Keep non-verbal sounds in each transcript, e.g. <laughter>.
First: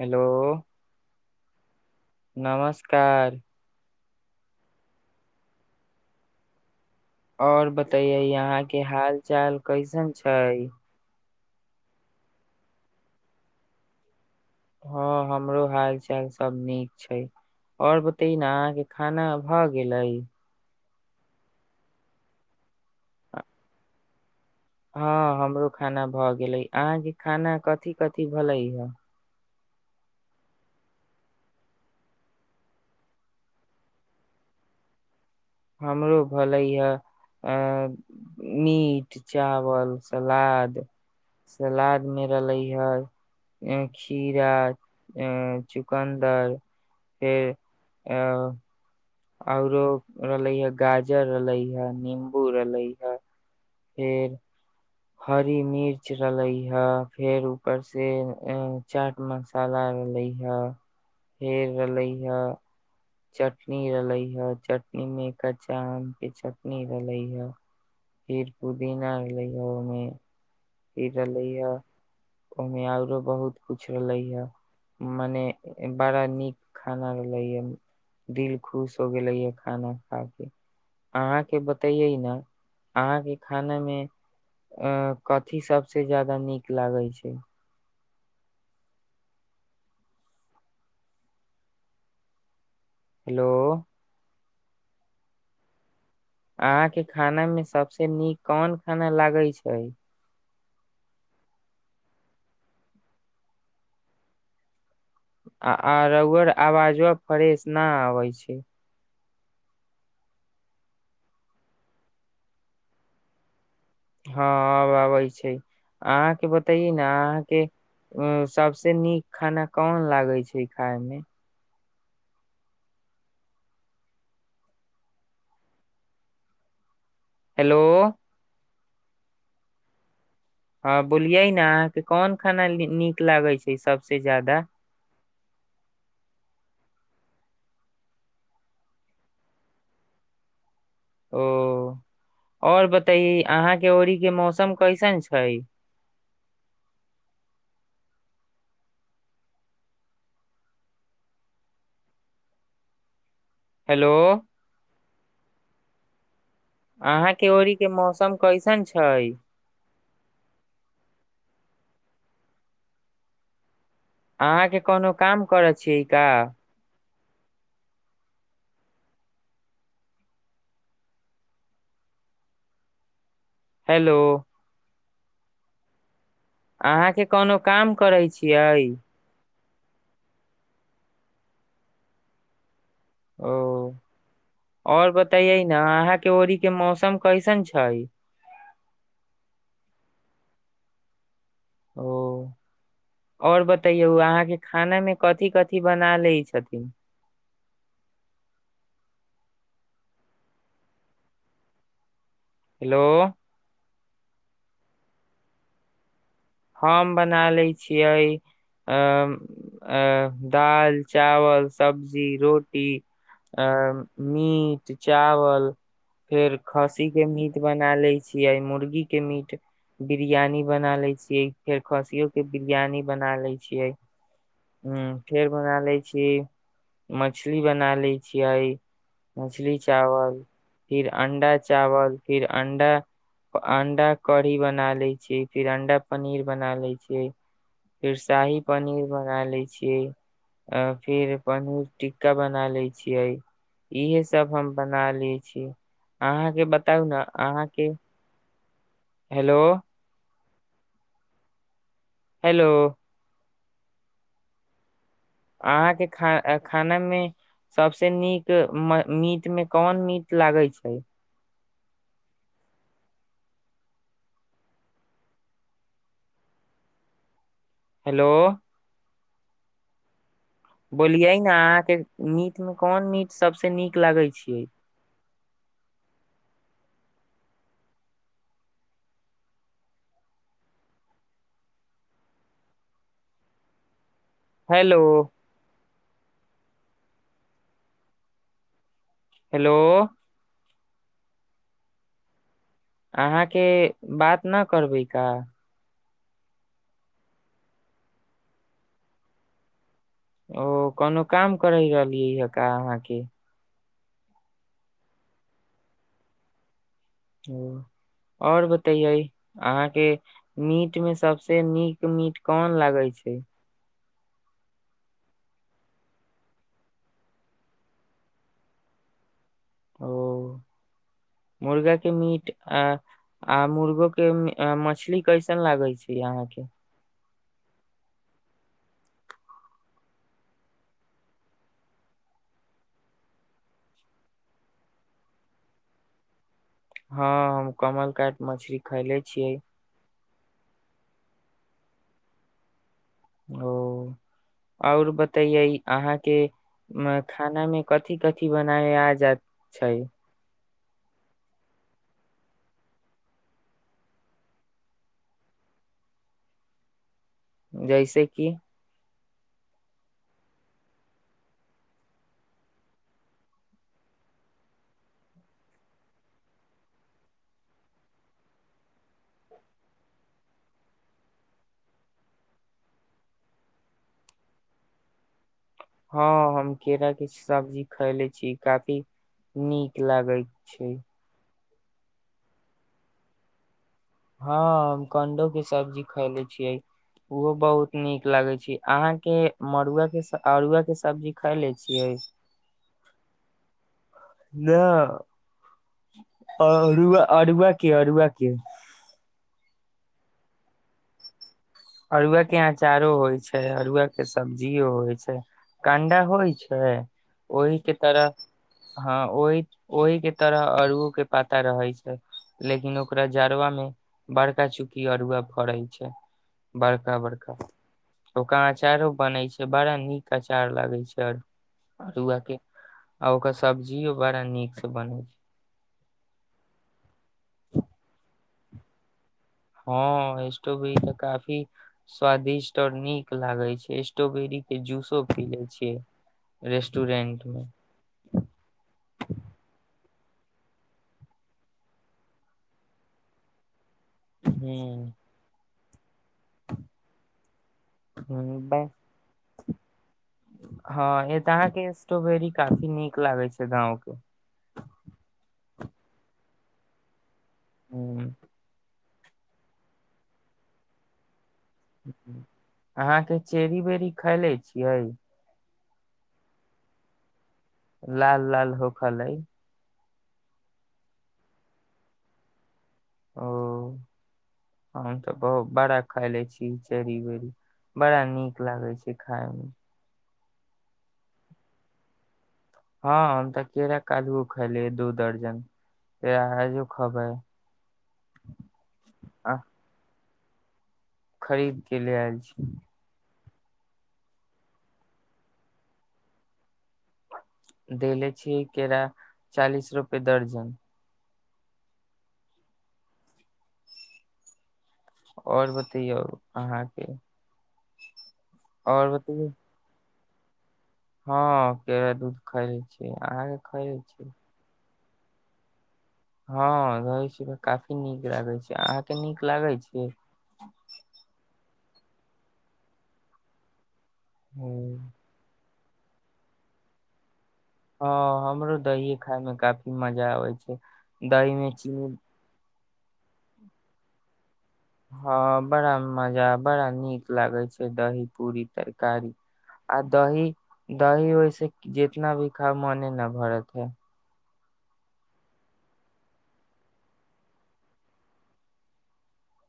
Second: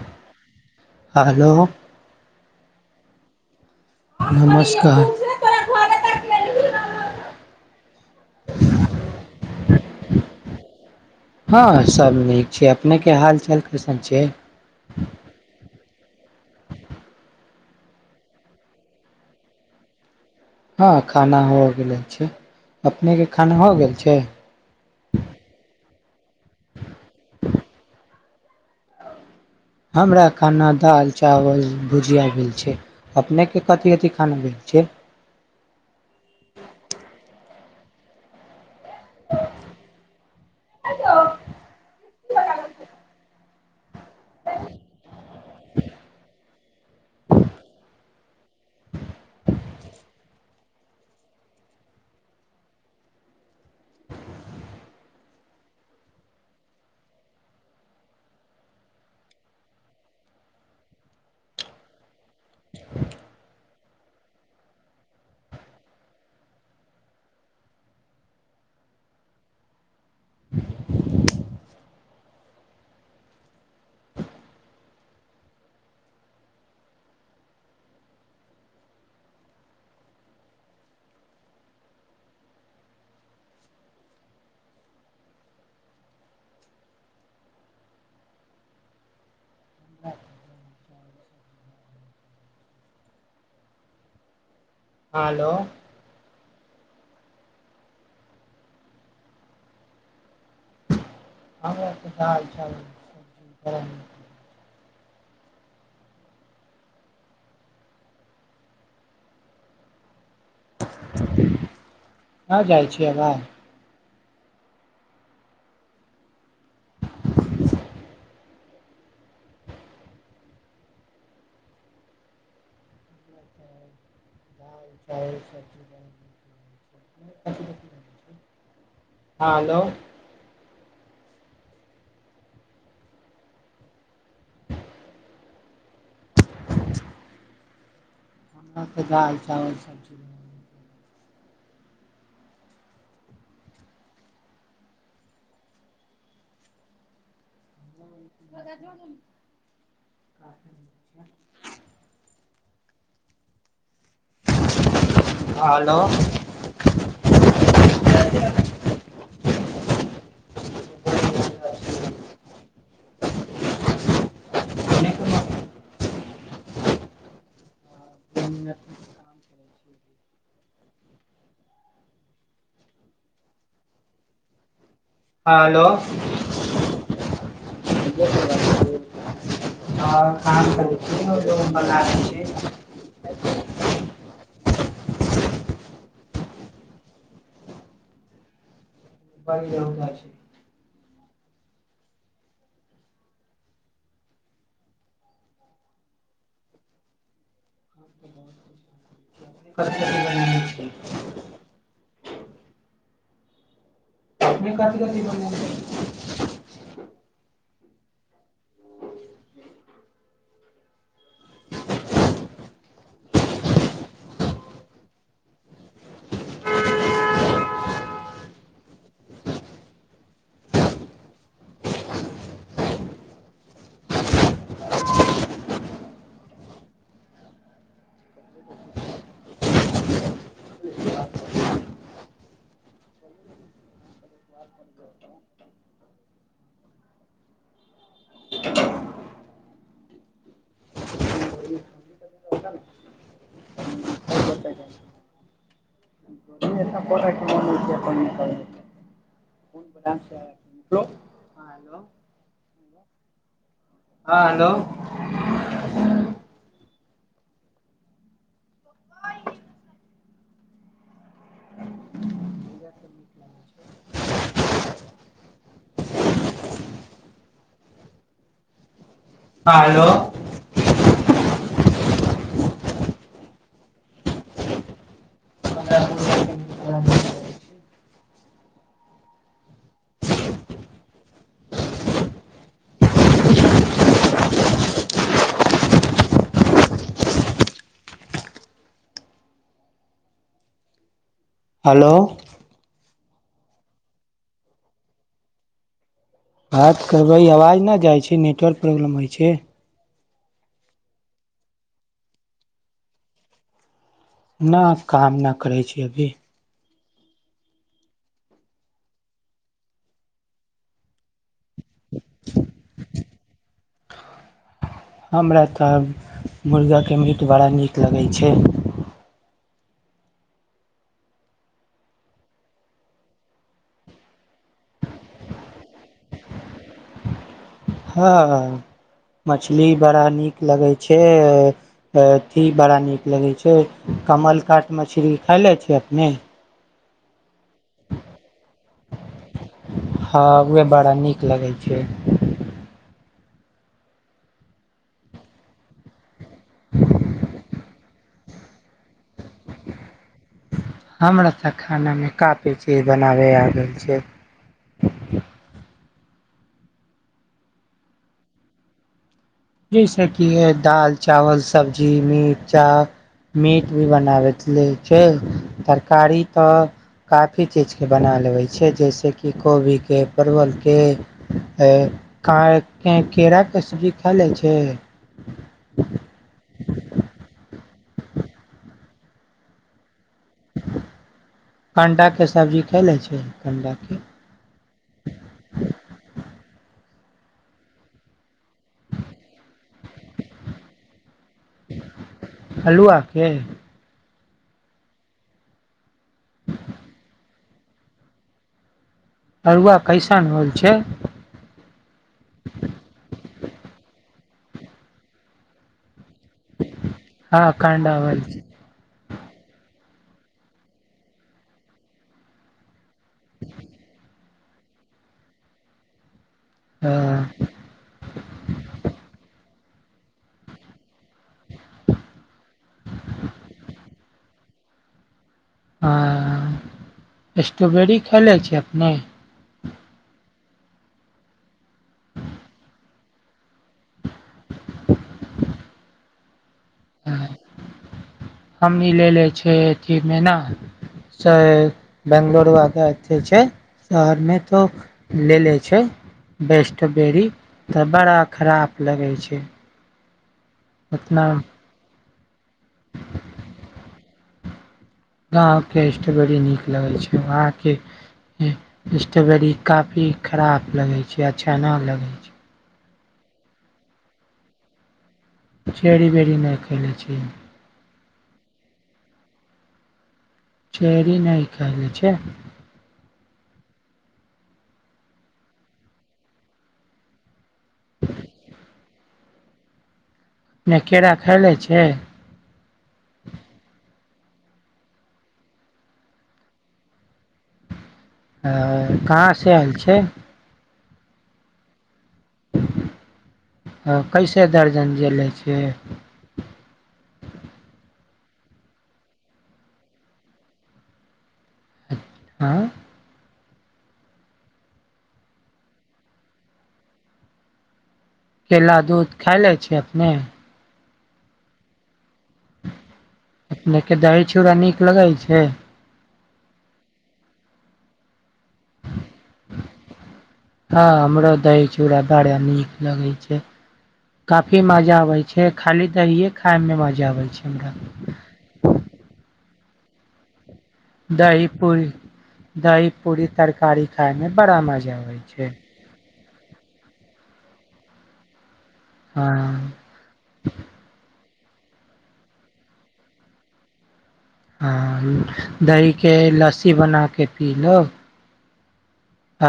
Hello hello काइल नमस्कार और बतैये यहाँ के हाल चाल कैसन छै हँ सब नीक छै अपने के हाल चाल कैसन छियै हँ हमरो हाल चाल सब नीक छै आओर बतेय न अहाँके खाना भ गेलै हँ खाना हो गेल छै अपनेके खाना हो गेल छै हँ हमरो खाना भऽ गेलै अहाँके खाना कथि कथि भलै हे हमरा खाना दाल चावल भुजिया भेल छै अपनेके कथि कथि खाना भेल छै। हमरो भलै य मी मीट चावल सलाद सलाद मे रहले हे ह खीरा चुकन्दर के-अ आओरो रहले हेय गाजर रहलै हेय निम्बू रहलै हेय के हरी मिर्च रहलै हेय फेर उपरसँ चाट मसाला रहलै हेय फेर रहलै हेय चटनी रहलै हेय चटनी मे कच्चा आम के चटनी रहलै हेय फिर पुदीना भलै ओमे फिर रहलै हेय ओहिमे आओरो बहुत कुछ रहलै हेय मने बड़ा नीक खाना रहलैए दिल खुश हो गेलैए खाना खा कऽ अहाँके बतैयै ने अहाँके खानामे अ कथि सबसे ज्यादा नीक लागे छै हेलो हाँ हेलो अहाँके खाना मे सभसे नीक कोन खाना लागै छै हमरा तऽ दाल चावल <unintelligible> आ-आ रौआ र आवाजो फ्रेश न आबै छै न जाइ छै आवाज हँ आब अबै छै अहाँके बतयै ने अहाँके सभसँ नीक खाना कोन लागै छै खाइमे <unintelligible> हेलो हँ हेलो हँ बोलियै ने अहाँके कोन खाना नीक लागै छै सभसँ ज्यादा <inaudible> हम तऽ दाल चावल सब्जी ओ-आओर बतइयै अहाँके ओड़ीक के मौसम कैसन छै <inaudible> हेलो हाँ हेलो अहाँके ओरीके मौसम कैसन छै हेलो अहाँके कोनो काम करै छियै का <unintelligible> हेलो हँ हेलो अहाँके कोनो काम करै छियै आओर काम करै छियै बना दै छियै ओ-आओर बताइयै ने अहाँके ओरि के मौसम कैसन छै <unintelligible> ओ-आओर बतैयौ अहाँके खानामे कथि कथि बना लै छथिन <unintelligible> हेलो अपने कथि कथि बनेलियै हम बना लै छियै अ-अ-दाल चावल सब्जी रोटी ए-मीट चावल फेर खस्सी के मीट बना लै छियै मुर्गी के मीट बिरयानी बना लै छी फेर खसियो के बिरियानी बना लै छियै हूँ फेर बना लै छी मछली बना ली छियै मछली चावल फिर अंडा चावल फिर अंडा अंडा कढ़ी बना ले छी फिर अंडा बना ले छिय फिर शाही पनीर बना ले छियै फिर पनीरट का बना ले छियै इहे सभ हम बना ले छीयै <unintelligible> हेलो कोन काम छै हेलो ह हेलो हेलो हँ हेलो अहाँके खा खानामे सबस नीक मीट मे कोन मीट लागै छै <inaudible> हेलो हँ हेलो मीटमे कोन मीट सभसँ नीक लगै छैै <inaudible> हेलो हेलो हलो अहाके बात ना करबै का। बात करबै आवाज नहि जाइ छै, नेटवर्क प्रॉब्लम होइ छै। ओ कोनो काम करहि रहलियैही का अहाके। नहि काम नहि करै छी अभी। ओ आओर बतैये अहाके मीट मे सब से नीक मीट कोन लागे छै। हमरा तऽ मुर्गाके मीट बड़ा नीक लगै छै। ओ मुर्गाके मीट, आ आ मुर्गोके अ मछली कैसन लागै छै अहाके। ह मछली बड़ा नीक लगै छै, अथि बड़ा नीक लगै छै, कमल काट मछली खाय ले छै अपने ह हम कमल काट मछरी खैले छियै। हँ उहे बड़ा नीक लगै छै। ओ आओर बतैयै अहाके <unintelligible> खानामे कथि कथि बनाय आय जा छै। हमरा सभ खानामे काफी चीज बनाबै आ गेल छै। जइसे कि जैसेकि यह दालि, चावल, सब्जी, मीट, चा, मीट भी बनाबैत रहे छै, तरकारी तऽ काफी चीजके बना लेबै छै जैसेकि कोबीके, परवलके, ए <unintelligible> केराके सब्जी खालै छै। ह हम केराके सब्जी खैले छी, काफी नीक लागै छै। अंडा के सब्जी खेले छै, कंडा ह हम कण्डोके सब्जी खयले छियै। ओहो बहुत नीक लागे छै। अहाके मड़ुआ के, अड़ुआ के सब्जी खायले छियै। अल्हुआके नहि अरुआ अरुआ के, अरुआ के अरुआ कैसन होइ छै। अरुआ के अचारो होइ छै, अरुआ के सब्जियो होइ छै, कंडा होइ छै हँ ओहि के कंडा होल तरह, छै ह ओहि ओहि के तरह अड़ुओ के पाता रहे छै, लेकिन ओकरा जड़वा में बड़का चूकी अरुआ फरै छै। बड़का बड़का ओका अचारो बनै छै। बड़ा नीक अचार लागे छै और अरुआ के आ ओकर सब्जियो बड़ा नीक से बनै छै। ह स्ट्रोबेरी खेले छीये अपने। ह स्ट्रोबेरी तऽ काफी स्वादिष्ट और नीक लागे छै, स्ट्रोबेरी के जूसो पीले छिये। ह हम मिलेेले छै। की मेना से बंगलोरुआके <unintelligible> छै। शहरमे तो ह लेले छै बेस्टबेरी तऽ बड़ा खराब लगै छै हँ य उतना तऽ अहाँके स्ट्रोबेरी काफी नीक लागे छै गाँव के अप नहि होइ छै अहाँके ह स्ट्रोबेरी काफी खराब लगे छै कि अच्छा नहि लगै छै अहाँ के चेरी बेरी खायले छियै चेड़ी बेड़ी नहि खयले छी लाल लाल होख लइ चेरी नहि कहै छै ओ हम तऽ बहुत बड़ा खाय ले छी चेरी बेरी बड़ा नीक लागै छै हँ नहि केरा खायले छै हँ हम तऽ केरा काल्हू खैलिय दू दर्जन तरा आयो खबै ह कहाँ आ से आयल छै खरीद के ल आय अ ह कैसे दर्जन देलै छियै देले छीय केरा चालीस रुपे दर्जन आँ आओर बतैयो अहाँके केेल और दूध बतैयौ खायइ ले छी नहि हँ केरा दूध खैले छियै अहाँके खैले छिय लगइ छै हँ रहै छी काफी नीक लागे छै से अहाँके नीक लागै छै ओरा बड़ा नीक लगै छै काफी हम्म। मजा आबै छै खाली दहिए खाइमे मजा आबै छै हमरा हँ हमरो दहिए खाइमे काफी मजा आबै छै दही मिर्ची मिल दही पूरी तरकारी खाायमे बड़ा मजा आबै हँ छै बड़ा मजा बड़ा निक लागे छै दही पूड़ी तर कारी हँ आ दही दही ओहिस जितना भी खाव मोने न भरत है हँ दही के लस्सी बना क पी लो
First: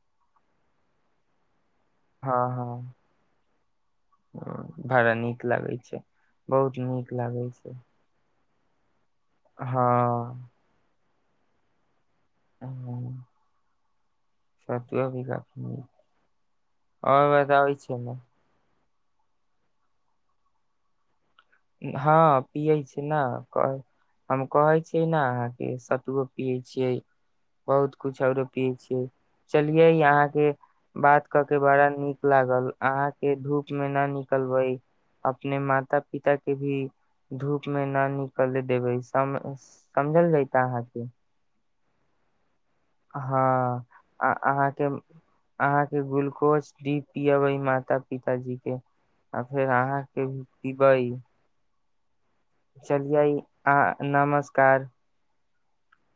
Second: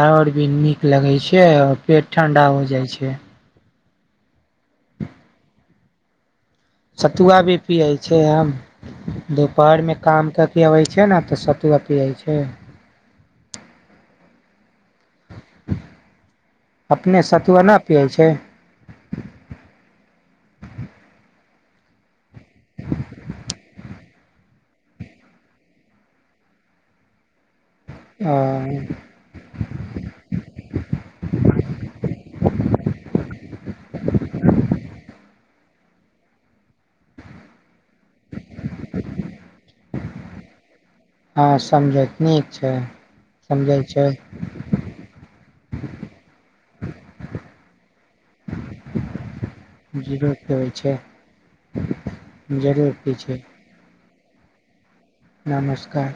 आ आओर भी नीक लगै छै आओर पेट ठण्डा हो जाइ छै भाड़ा नीक लागै छै बहुत नीक सतुआ लागे भी पियै छै आब ह दुपहर मे काम हँ कर के अबै छै ने तऽ सतुआ पीअइ छै त अभी क अपने अर सतुआ बताबै न छै पियै हँ पियै छिय ने हम कहै छियै ने अहाँके सतुओ पियै छियै बहुत कछ आरो पियै अ छियै चलियै अहाँके बात क के बड़ा नीक लागल अहाँके धूप मे न निकलबै अपने माता प पिता के भी धूप में ना निकल देबे सम समझल जयता अहाँ के हँ समझत न हँ आ अहाँके अहाँके ग्लूकोज डी पियबै माता-पिताजी के फेर अहाँके जरूरत भी त होइ छै पीबै जरूर कि चलियै छै आ नमस्कार नमस्कार